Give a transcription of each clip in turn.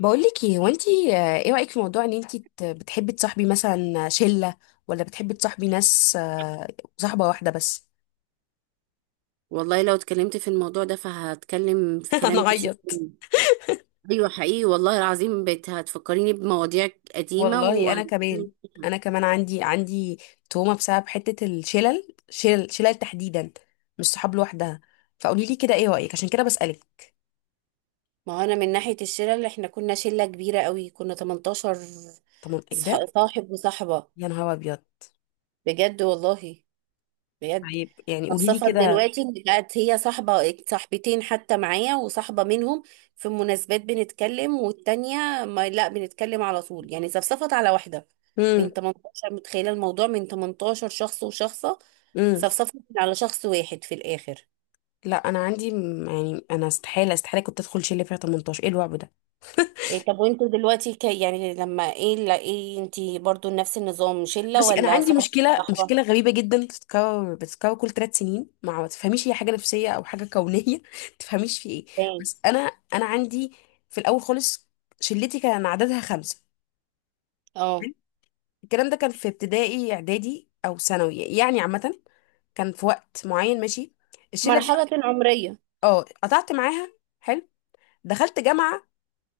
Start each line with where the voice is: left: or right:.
left: بقولك ايه هو انتي، ايه رأيك في موضوع ان انتي بتحبي تصاحبي مثلا شلة، ولا بتحبي تصاحبي ناس، صاحبة واحدة بس.
right: والله لو اتكلمت في الموضوع ده فهتكلم في
left: انا
right: كلام كتير.
left: غيط.
right: ايوه، حقيقي والله العظيم، بقيت هتفكريني بمواضيع قديمة
left: والله انا كمان. عندي تهمة بسبب حتة الشلل شلل شلل تحديدا، مش صحاب لوحدها. فقولي لي كده ايه رأيك، عشان كده بسألك.
right: ما هو انا من ناحية الشلة، اللي احنا كنا شلة كبيرة قوي، كنا 18
left: طب ايه ده؟
right: صاحب وصاحبة.
left: يا نهار ابيض.
right: بجد والله، بجد.
left: طيب يعني قولي لي
right: صفت
left: كده.
right: دلوقتي إن بقت هي صاحبة صاحبتين حتى، معايا، وصاحبة منهم في مناسبات بنتكلم، والتانية ما لا بنتكلم على طول. يعني صفصفت على واحدة
left: امم.
right: من 18. متخيلة؟ الموضوع من 18 شخص وشخصة
left: امم.
right: صفصفت على شخص واحد في الآخر.
left: لا انا عندي يعني انا استحالة استحالة كنت ادخل شلة فيها 18. ايه الوعب ده؟
right: إيه، طب وانتوا دلوقتي ك... يعني لما ايه لا ايه انتي برضو نفس النظام، شلة
left: بصي، انا
right: ولا
left: عندي
right: صاحبة
left: مشكله
right: صاحبة؟
left: مشكله غريبه جدا، بتتكرر كل 3 سنين. ما تفهميش هي حاجه نفسيه او حاجه كونيه، ما تفهميش في ايه.
right: تاني.
left: بس انا. انا عندي في الاول خالص شلتي كان عددها 5.
right: اه،
left: حلو؟ الكلام ده كان في ابتدائي، اعدادي او ثانوي، يعني عامه. كان في وقت معين، ماشي. الشله دي
right: مرحلة عمرية.
left: اه قطعت معاها. حلو. دخلت جامعه،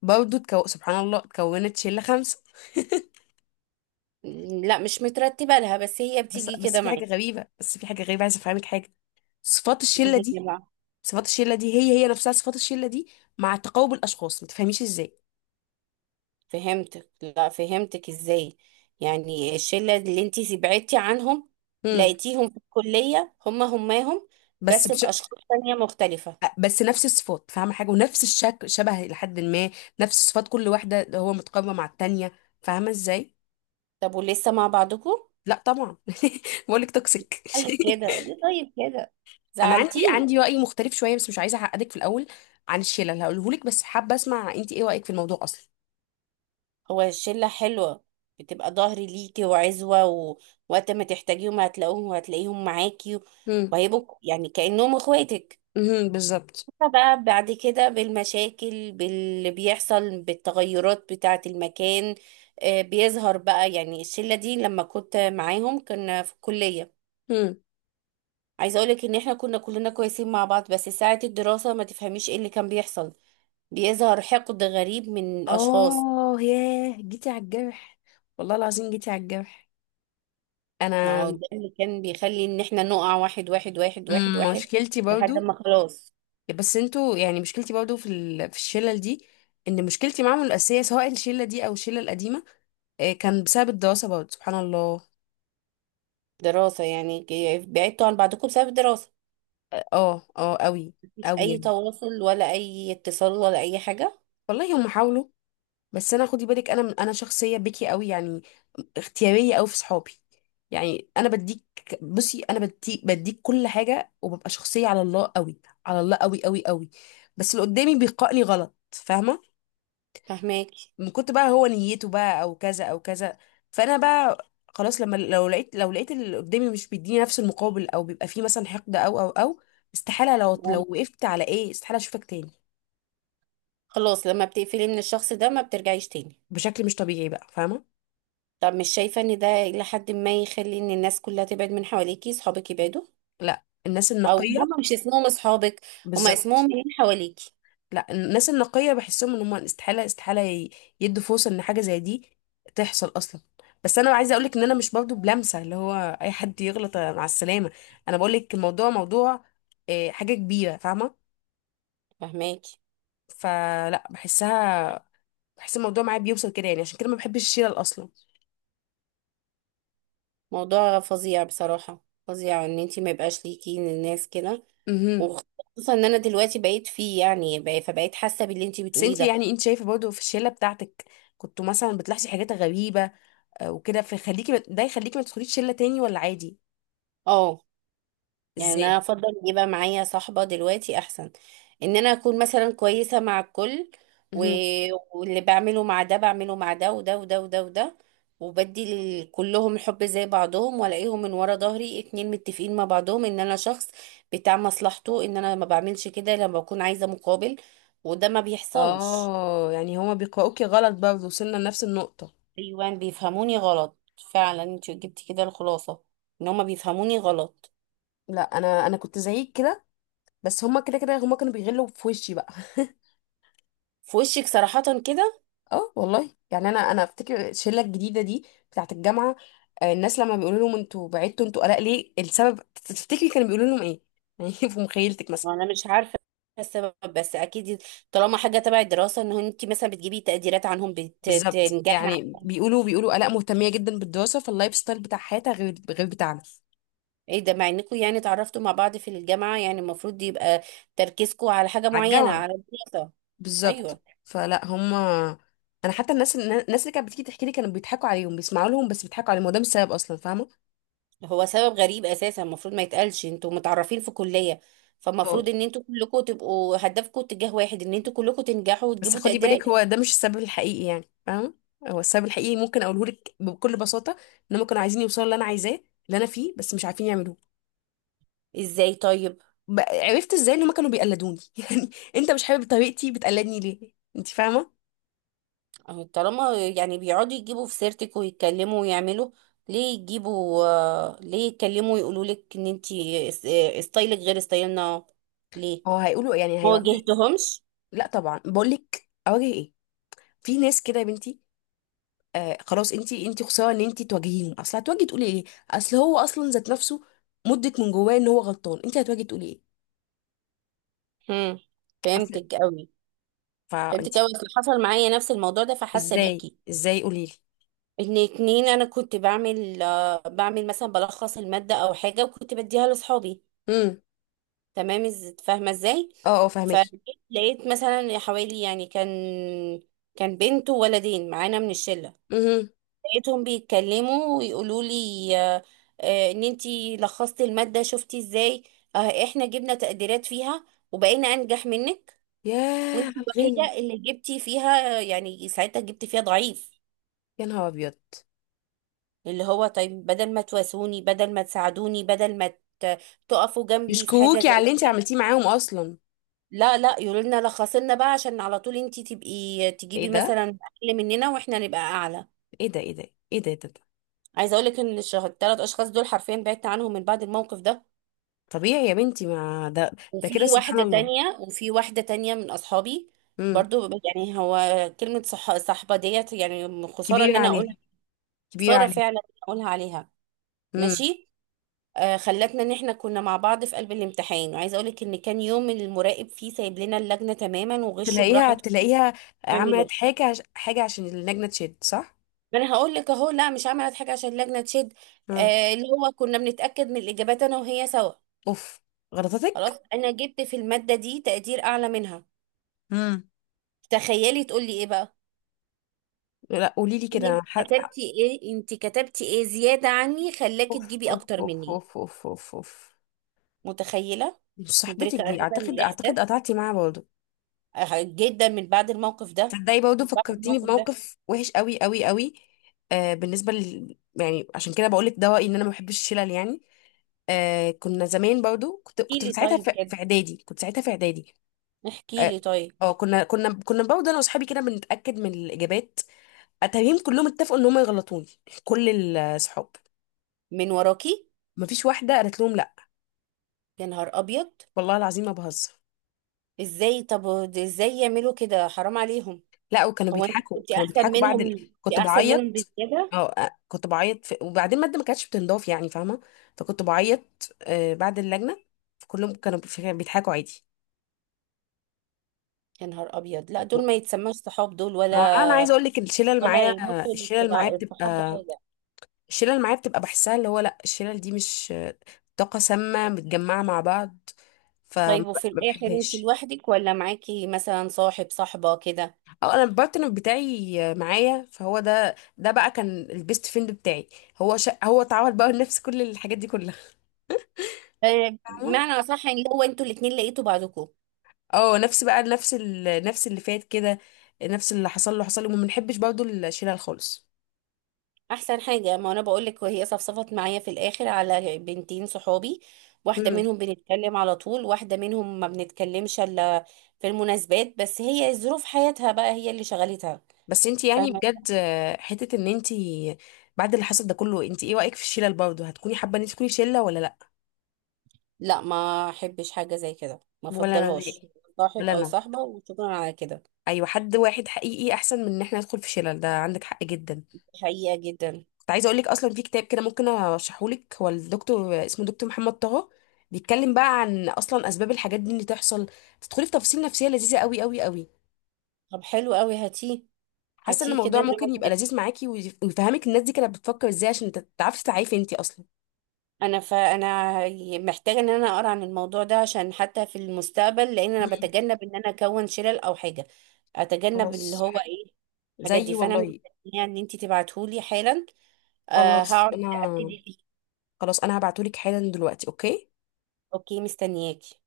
left: برضه سبحان الله اتكونت شله 5.
right: لا، مش مترتبة لها، بس هي
left: بس
right: بتيجي
left: بس
right: كده
left: في حاجه
right: معاكي.
left: غريبه. بس في حاجه غريبه، عايزه افهمك حاجه. صفات الشله
right: هي
left: دي.
right: بقى.
left: صفات الشله دي هي نفسها صفات الشله دي، مع تقارب الاشخاص، ما تفهميش ازاي.
right: فهمتك. لا، فهمتك ازاي؟ يعني الشلة اللي انتي بعدتي عنهم،
left: امم.
right: لقيتيهم في الكلية هما هماهم،
left: بس
right: بس
left: بش...
right: بأشخاص تانية مختلفة.
left: بس نفس الصفات، فاهمه حاجه، ونفس الشكل، شبه لحد ما نفس صفات كل واحده، اللي هو متقاربه مع التانيه. فاهمه ازاي؟
right: طب ولسه مع بعضكم؟
left: لا طبعا. بقول لك توكسيك.
right: طيب كده ليه؟ طيب كده.
left: انا عندي
right: زعلتيني.
left: عندي راي مختلف شويه، بس مش عايزه اعقدك في الاول عن الشله اللي هقوله لك، بس حابه اسمع انت ايه رايك في الموضوع اصلا.
right: هو الشلة حلوة، بتبقى ظهري ليكي وعزوة، ووقت ما تحتاجيهم هتلاقوهم، وهتلاقيهم معاكي،
left: امم.
right: وهيبقوا يعني كأنهم اخواتك.
left: امم. بالظبط.
right: بقى بعد كده، بالمشاكل، باللي بيحصل، بالتغيرات بتاعة المكان، بيظهر بقى، يعني الشلة دي لما كنت معاهم كنا في الكلية.
left: امم.
right: عايزة اقولك ان احنا كنا كلنا كويسين مع بعض، بس ساعة الدراسة ما تفهميش ايه اللي كان بيحصل. بيظهر حقد غريب من الاشخاص.
left: اه ياه، جيتي على الجرح. والله العظيم جيتي على الجرح.
right: ما هو
left: انا
right: ده اللي كان بيخلي ان احنا نقع واحد واحد واحد واحد واحد،
left: مشكلتي برضو.
right: لحد ما خلاص.
left: بس انتوا يعني، مشكلتي برضو في الشلل دي، ان مشكلتي معاهم الاساسيه، سواء الشله دي او الشله القديمه، كان بسبب الدراسه برضو سبحان الله.
right: دراسة يعني، بعدتوا عن بعضكم بسبب الدراسة؟
left: اه، اه قوي.
right: مفيش
left: قوي
right: اي
left: يعني.
right: تواصل ولا اي اتصال ولا اي حاجة؟
left: والله هم حاولوا، بس انا، خدي بالك، انا شخصيه بكي قوي يعني، اختياريه قوي في صحابي. يعني انا بديك. بصي انا بديك كل حاجه، وببقى شخصيه على الله قوي، على الله قوي قوي قوي. بس اللي قدامي بيقائني غلط، فاهمه،
right: فهماكي.
left: من كنت بقى هو نيته بقى او كذا او كذا. فانا بقى خلاص، لما لو لقيت اللي قدامي مش بيديني نفس المقابل، او بيبقى فيه مثلا حقد، او او او استحالة، لو
right: يعني
left: وقفت على ايه، استحالة اشوفك تاني.
right: خلاص لما بتقفلي من الشخص ده ما بترجعيش تاني؟
left: بشكل مش طبيعي بقى، فاهمة.
right: طب مش شايفة ان ده إلى حد ما يخلي ان الناس كلها تبعد من حواليكي، صحابك يبعدوا؟
left: لا الناس
right: او
left: النقية.
right: هما مش اسمهم اصحابك، هما اسمهم
left: بالظبط.
right: من حواليكي.
left: لا الناس النقية بحسهم ان هم استحالة استحالة يدوا فرصة ان حاجة زي دي تحصل اصلا. بس انا عايزه اقولك ان انا مش برضو بلمسه اللي هو اي حد يغلط مع السلامه. انا بقولك الموضوع موضوع، حاجه كبيره، فاهمه،
right: فهماكي.
left: فلا بحسها. بحس الموضوع معايا بيوصل كده، يعني عشان كده ما بحبش الشلل اصلا.
right: موضوع فظيع، بصراحة فظيع، ان انتي ما يبقاش ليكي الناس كده.
left: امم.
right: وخصوصا ان انا دلوقتي بقيت فيه يعني فبقيت حاسة باللي انتي
left: بس
right: بتقوليه
left: انتي،
right: ده.
left: يعني انت شايفه برضو في الشله بتاعتك كنتوا مثلا بتلاحظي حاجات غريبه، وكده، فيخليكي ده يخليكي ما تدخليش شله تاني، ولا عادي؟
right: اه، يعني انا
left: ازاي؟
right: افضل يبقى معايا صاحبة دلوقتي احسن. ان انا اكون مثلا كويسة مع الكل و...
left: امم.
right: واللي بعمله مع ده بعمله مع ده وده وده وده وده. وبدي كلهم الحب زي بعضهم، والاقيهم من ورا ظهري اتنين متفقين مع بعضهم ان انا شخص بتاع مصلحته، ان انا ما بعملش كده لما بكون عايزة مقابل، وده ما بيحصلش.
left: اه، يعني هما بيقرأوكي غلط برضه، وصلنا لنفس النقطه.
right: ايوان بيفهموني غلط. فعلا انت جبتي كده الخلاصة، ان هما بيفهموني غلط.
left: لا انا كنت زيك كده، بس هما كده كده، هما كانوا بيغلوا في وشي بقى.
right: في وشك صراحة كده.
left: اه والله، يعني انا افتكر الشله الجديده دي بتاعه الجامعه، الناس لما بيقولوا لهم انتوا بعدتوا، انتوا قلق ليه، السبب تفتكري كانوا بيقولوا لهم ايه؟ يعني في مخيلتك مثلا.
right: انا مش عارفه السبب، بس اكيد طالما حاجه تبع الدراسه، ان انت مثلا بتجيبي تقديرات عنهم،
left: بالظبط،
right: بتنجحي.
left: يعني بيقولوا قلق مهتميه جدا بالدراسه، فاللايف ستايل بتاع حياتها غير بتاعنا.
right: ايه ده، مع انكم يعني اتعرفتوا مع بعض في الجامعه، يعني المفروض يبقى تركيزكم على حاجه
left: على
right: معينه،
left: الجامعه.
right: على الدراسه.
left: بالظبط،
right: ايوه.
left: فلا هم. انا حتى الناس اللي كانت بتيجي تحكي لي كانوا بيضحكوا عليهم، بيسمعوا لهم بس بيضحكوا عليهم، وده مش السبب اصلا، فاهمه.
right: هو سبب غريب اساسا، المفروض ما يتقالش. انتوا متعرفين في كليه، فالمفروض ان انتوا كلكم تبقوا هدفكم اتجاه واحد، ان انتوا كلكم تنجحوا
left: بس
right: وتجيبوا
left: خدي
right: تقديرات.
left: بالك، هو ده مش السبب الحقيقي يعني، فاهم. هو السبب الحقيقي ممكن اقوله لك بكل بساطه، ان هم كانوا عايزين يوصلوا اللي انا عايزاه، اللي انا فيه، بس مش عارفين يعملوه.
right: ازاي طيب؟
left: عرفت ازاي ان هم كانوا بيقلدوني، يعني انت مش حابب طريقتي، بتقلدني ليه انت، فاهمه.
right: أهو طالما يعني بيقعدوا يجيبوا في سيرتك ويتكلموا ويعملوا. ليه يجيبوا؟ ليه يتكلموا ويقولوا لك ان انتي ستايلك غير ستايلنا؟ ليه؟
left: هو هيقولوا يعني
right: ما
left: هيقعدوا.
right: واجهتهمش.
left: لا طبعا، بقول لك اواجه ايه، في ناس كده يا بنتي. آه خلاص، انت انت خساره ان انت تواجهيهم، اصل هتواجهي تقولي ايه، اصل هو اصلا ذات نفسه مدرك من جواه ان هو غلطان، انت هتواجهي تقولي ايه.
right: هم.
left: اصل.
right: فهمتك قوي.
left: فانت.
right: فهمتك قوي، اصل حصل معايا نفس الموضوع ده، فحاسه
left: ازاي
right: بيكي.
left: ازاي قولي لي.
right: ان اتنين، انا كنت بعمل بعمل مثلا بلخص الماده او حاجه، وكنت بديها لاصحابي.
left: إمم.
right: تمام. فاهمه ازاي؟
left: اه، اه فهمكي.
right: فلقيت مثلا حوالي يعني كان بنت وولدين معانا من الشله.
left: امم.
right: لقيتهم بيتكلموا ويقولوا لي ان انتي لخصتي المادة، شفتي ازاي؟ آه، احنا جبنا تقديرات فيها، وبقينا انجح منك.
left: ياه
right: وانتي
left: على الغن.
right: الوحيدة اللي جبتي فيها، يعني ساعتها جبتي فيها ضعيف.
left: يا نهار ابيض.
right: اللي هو طيب، بدل ما تواسوني، بدل ما تساعدوني، بدل ما ت- تقفوا جنبي في حاجة
left: يشكوكي على
right: زي
left: اللي انت
right: كده.
left: عملتيه معاهم اصلا؟
right: لا لا، يقولوا لنا لخصي لنا بقى عشان على طول انتي تبقي تجيبي
left: ايه ده؟
right: مثلا اقل مننا، واحنا نبقى اعلى.
left: ايه ده؟ ايه ده؟ ايه ده.
right: عايزه اقول لك ان 3 اشخاص دول حرفيا بعدت عنهم من بعد الموقف ده،
left: طبيعي يا بنتي، ما ده. ده كده
right: وفي
left: سبحان
right: واحدة
left: الله.
right: تانية، وفي واحدة تانية من أصحابي.
left: امم.
right: برضو يعني هو كلمة صح، صحبة ديت يعني خسارة إن
left: كبيره
right: أنا أقولها.
left: عليها. كبيره
right: خسارة
left: عليها.
right: فعلا إن أنا أقولها عليها.
left: امم.
right: ماشي. خلتنا إن إحنا كنا مع بعض في قلب الامتحان، وعايزة أقولك إن كان يوم المراقب فيه سايب لنا اللجنة تماما وغشوا
left: تلاقيها
right: براحته.
left: تلاقيها
right: اعملوا.
left: عملت حاجه حاجه عشان اللجنه تشد، صح.
right: ما أنا هقول لك أهو، لا، مش عملت حاجة عشان اللجنة تشد.
left: امم.
right: اللي هو كنا بنتأكد من الإجابات أنا وهي سوا.
left: اوف.
right: خلاص
left: غلطتك.
right: أنا جبت في المادة دي تقدير أعلى منها.
left: امم.
right: تخيلي تقولي إيه بقى.
left: لا قولي لي كده
right: انت كتبتي ايه؟ انت كتبتي ايه زيادة عني خلاكي
left: اوف
right: تجيبي
left: اوف
right: اكتر
left: اوف
right: مني؟
left: اوف اوف اوف اوف.
right: متخيلة.
left: مش صاحبتك
right: مدركة
left: دي،
right: اساسا
left: اعتقد،
right: الاحساس
left: اعتقد قطعتي معاها برضه.
right: اه، جدا من بعد الموقف ده.
left: تصدقي برضه
right: من بعد
left: فكرتيني
right: الموقف ده.
left: بموقف وحش قوي قوي قوي. آه، بالنسبه يعني عشان كده بقول لك ده رايي، ان انا ما بحبش الشلل يعني. آه، كنا زمان برضه، كنت
right: احكي
left: كنت
right: لي
left: ساعتها
right: طيب
left: في
right: كده.
left: اعدادي. كنت ساعتها في اعدادي.
right: احكي
left: اه،
right: لي طيب.
left: كنا برضه انا واصحابي كده بنتاكد من الاجابات، اتاريهم كلهم اتفقوا ان هم يغلطوني، كل الصحاب،
right: من وراكي؟
left: مفيش واحده قالت لهم لا.
right: يا نهار ابيض.
left: والله العظيم ما بهزر.
right: ازاي طب؟ ده ازاي يعملوا كده، حرام عليهم.
left: لا وكانوا
right: هو انت
left: بيضحكوا،
right: كنت
left: كانوا
right: احسن
left: بيضحكوا بعد
right: منهم، انت
left: كنت
right: احسن منهم
left: بعيط.
right: بزيادة.
left: اه، كنت بعيط وبعدين المادة ما كانتش بتنضاف يعني، فاهمة. فكنت بعيط، آه، بعد اللجنة. كلهم كانوا بيضحكوا عادي.
right: يا نهار ابيض، لا
left: و-
right: دول ما يتسموش صحاب، دول ولا
left: ما انا عايزه اقول لك الشله اللي
right: ولا
left: معايا. الشله اللي معايا
right: يمثلوا الصحاب
left: بتبقى
right: بحاجة.
left: الشله اللي معايا بتبقى بحسها، اللي هو لا، الشله دي مش طاقه سامه متجمعه مع بعض،
right: طيب
left: فما
right: وفي الآخر انت
left: بحبهاش.
right: لوحدك، ولا معاكي مثلا صاحب صاحبة كده؟
left: اه انا البارتنر بتاعي معايا، فهو ده بقى كان البيست فريند بتاعي. هو هو اتعود بقى لنفس كل الحاجات دي كلها.
right: بمعنى أصح يعني هو انتوا الاتنين لقيتوا بعضكم.
left: اه، نفس بقى نفس اللي فات كده، نفس اللي حصل له حصل له، وما بنحبش برضه الشلل خالص.
right: أحسن حاجة، ما أنا بقولك، وهي صفصفت معايا في الآخر على بنتين صحابي. واحدة
left: مم.
right: منهم بنتكلم على طول، واحدة منهم ما بنتكلمش إلا في المناسبات، بس هي ظروف حياتها بقى هي اللي شغلتها.
left: بس انت يعني
right: فاهمة.
left: بجد، حتة ان انت بعد اللي حصل ده كله، انت ايه رأيك في الشلل برضه، هتكوني حابة ان انت تكوني شلة ولا لا؟
right: لا، ما أحبش حاجة زي كده، ما
left: ولا انا
right: أفضلهاش.
left: نهائي.
right: صاحب
left: ولا
right: أو
left: انا.
right: صاحبة وشكرا على كده.
left: ايوه، حد واحد حقيقي احسن من ان احنا ندخل في شلل، ده عندك حق جدا.
right: حقيقة جدا.
left: كنت عايزه اقول لك اصلا في كتاب كده ممكن ارشحه لك، هو الدكتور اسمه دكتور محمد طه، بيتكلم بقى عن اصلا اسباب الحاجات دي اللي تحصل. تدخلي في تفاصيل نفسيه لذيذه قوي قوي قوي.
right: طب حلو قوي، هاتيه.
left: حاسه ان
right: هاتيه كده
left: الموضوع ممكن يبقى
right: نقعد.
left: لذيذ معاكي، ويفهمك الناس دي كانت بتفكر ازاي، عشان تعرفي تسعي انتي اصلا.
right: انا فانا محتاجه ان انا اقرا عن الموضوع ده، عشان حتى في المستقبل، لان انا
left: مم.
right: بتجنب ان انا اكون شلل او حاجه. اتجنب اللي
left: خلاص
right: هو
left: حلو.
right: ايه، الحاجات دي.
left: زيي
right: فانا
left: والله.
right: مستنيه ان انت تبعتهولي حالا. أه،
left: خلاص
right: هقعد
left: انا.
right: ابتدي فيه.
left: خلاص انا هبعتهولك حالا دلوقتي، اوكي.
right: اوكي، مستنياكي.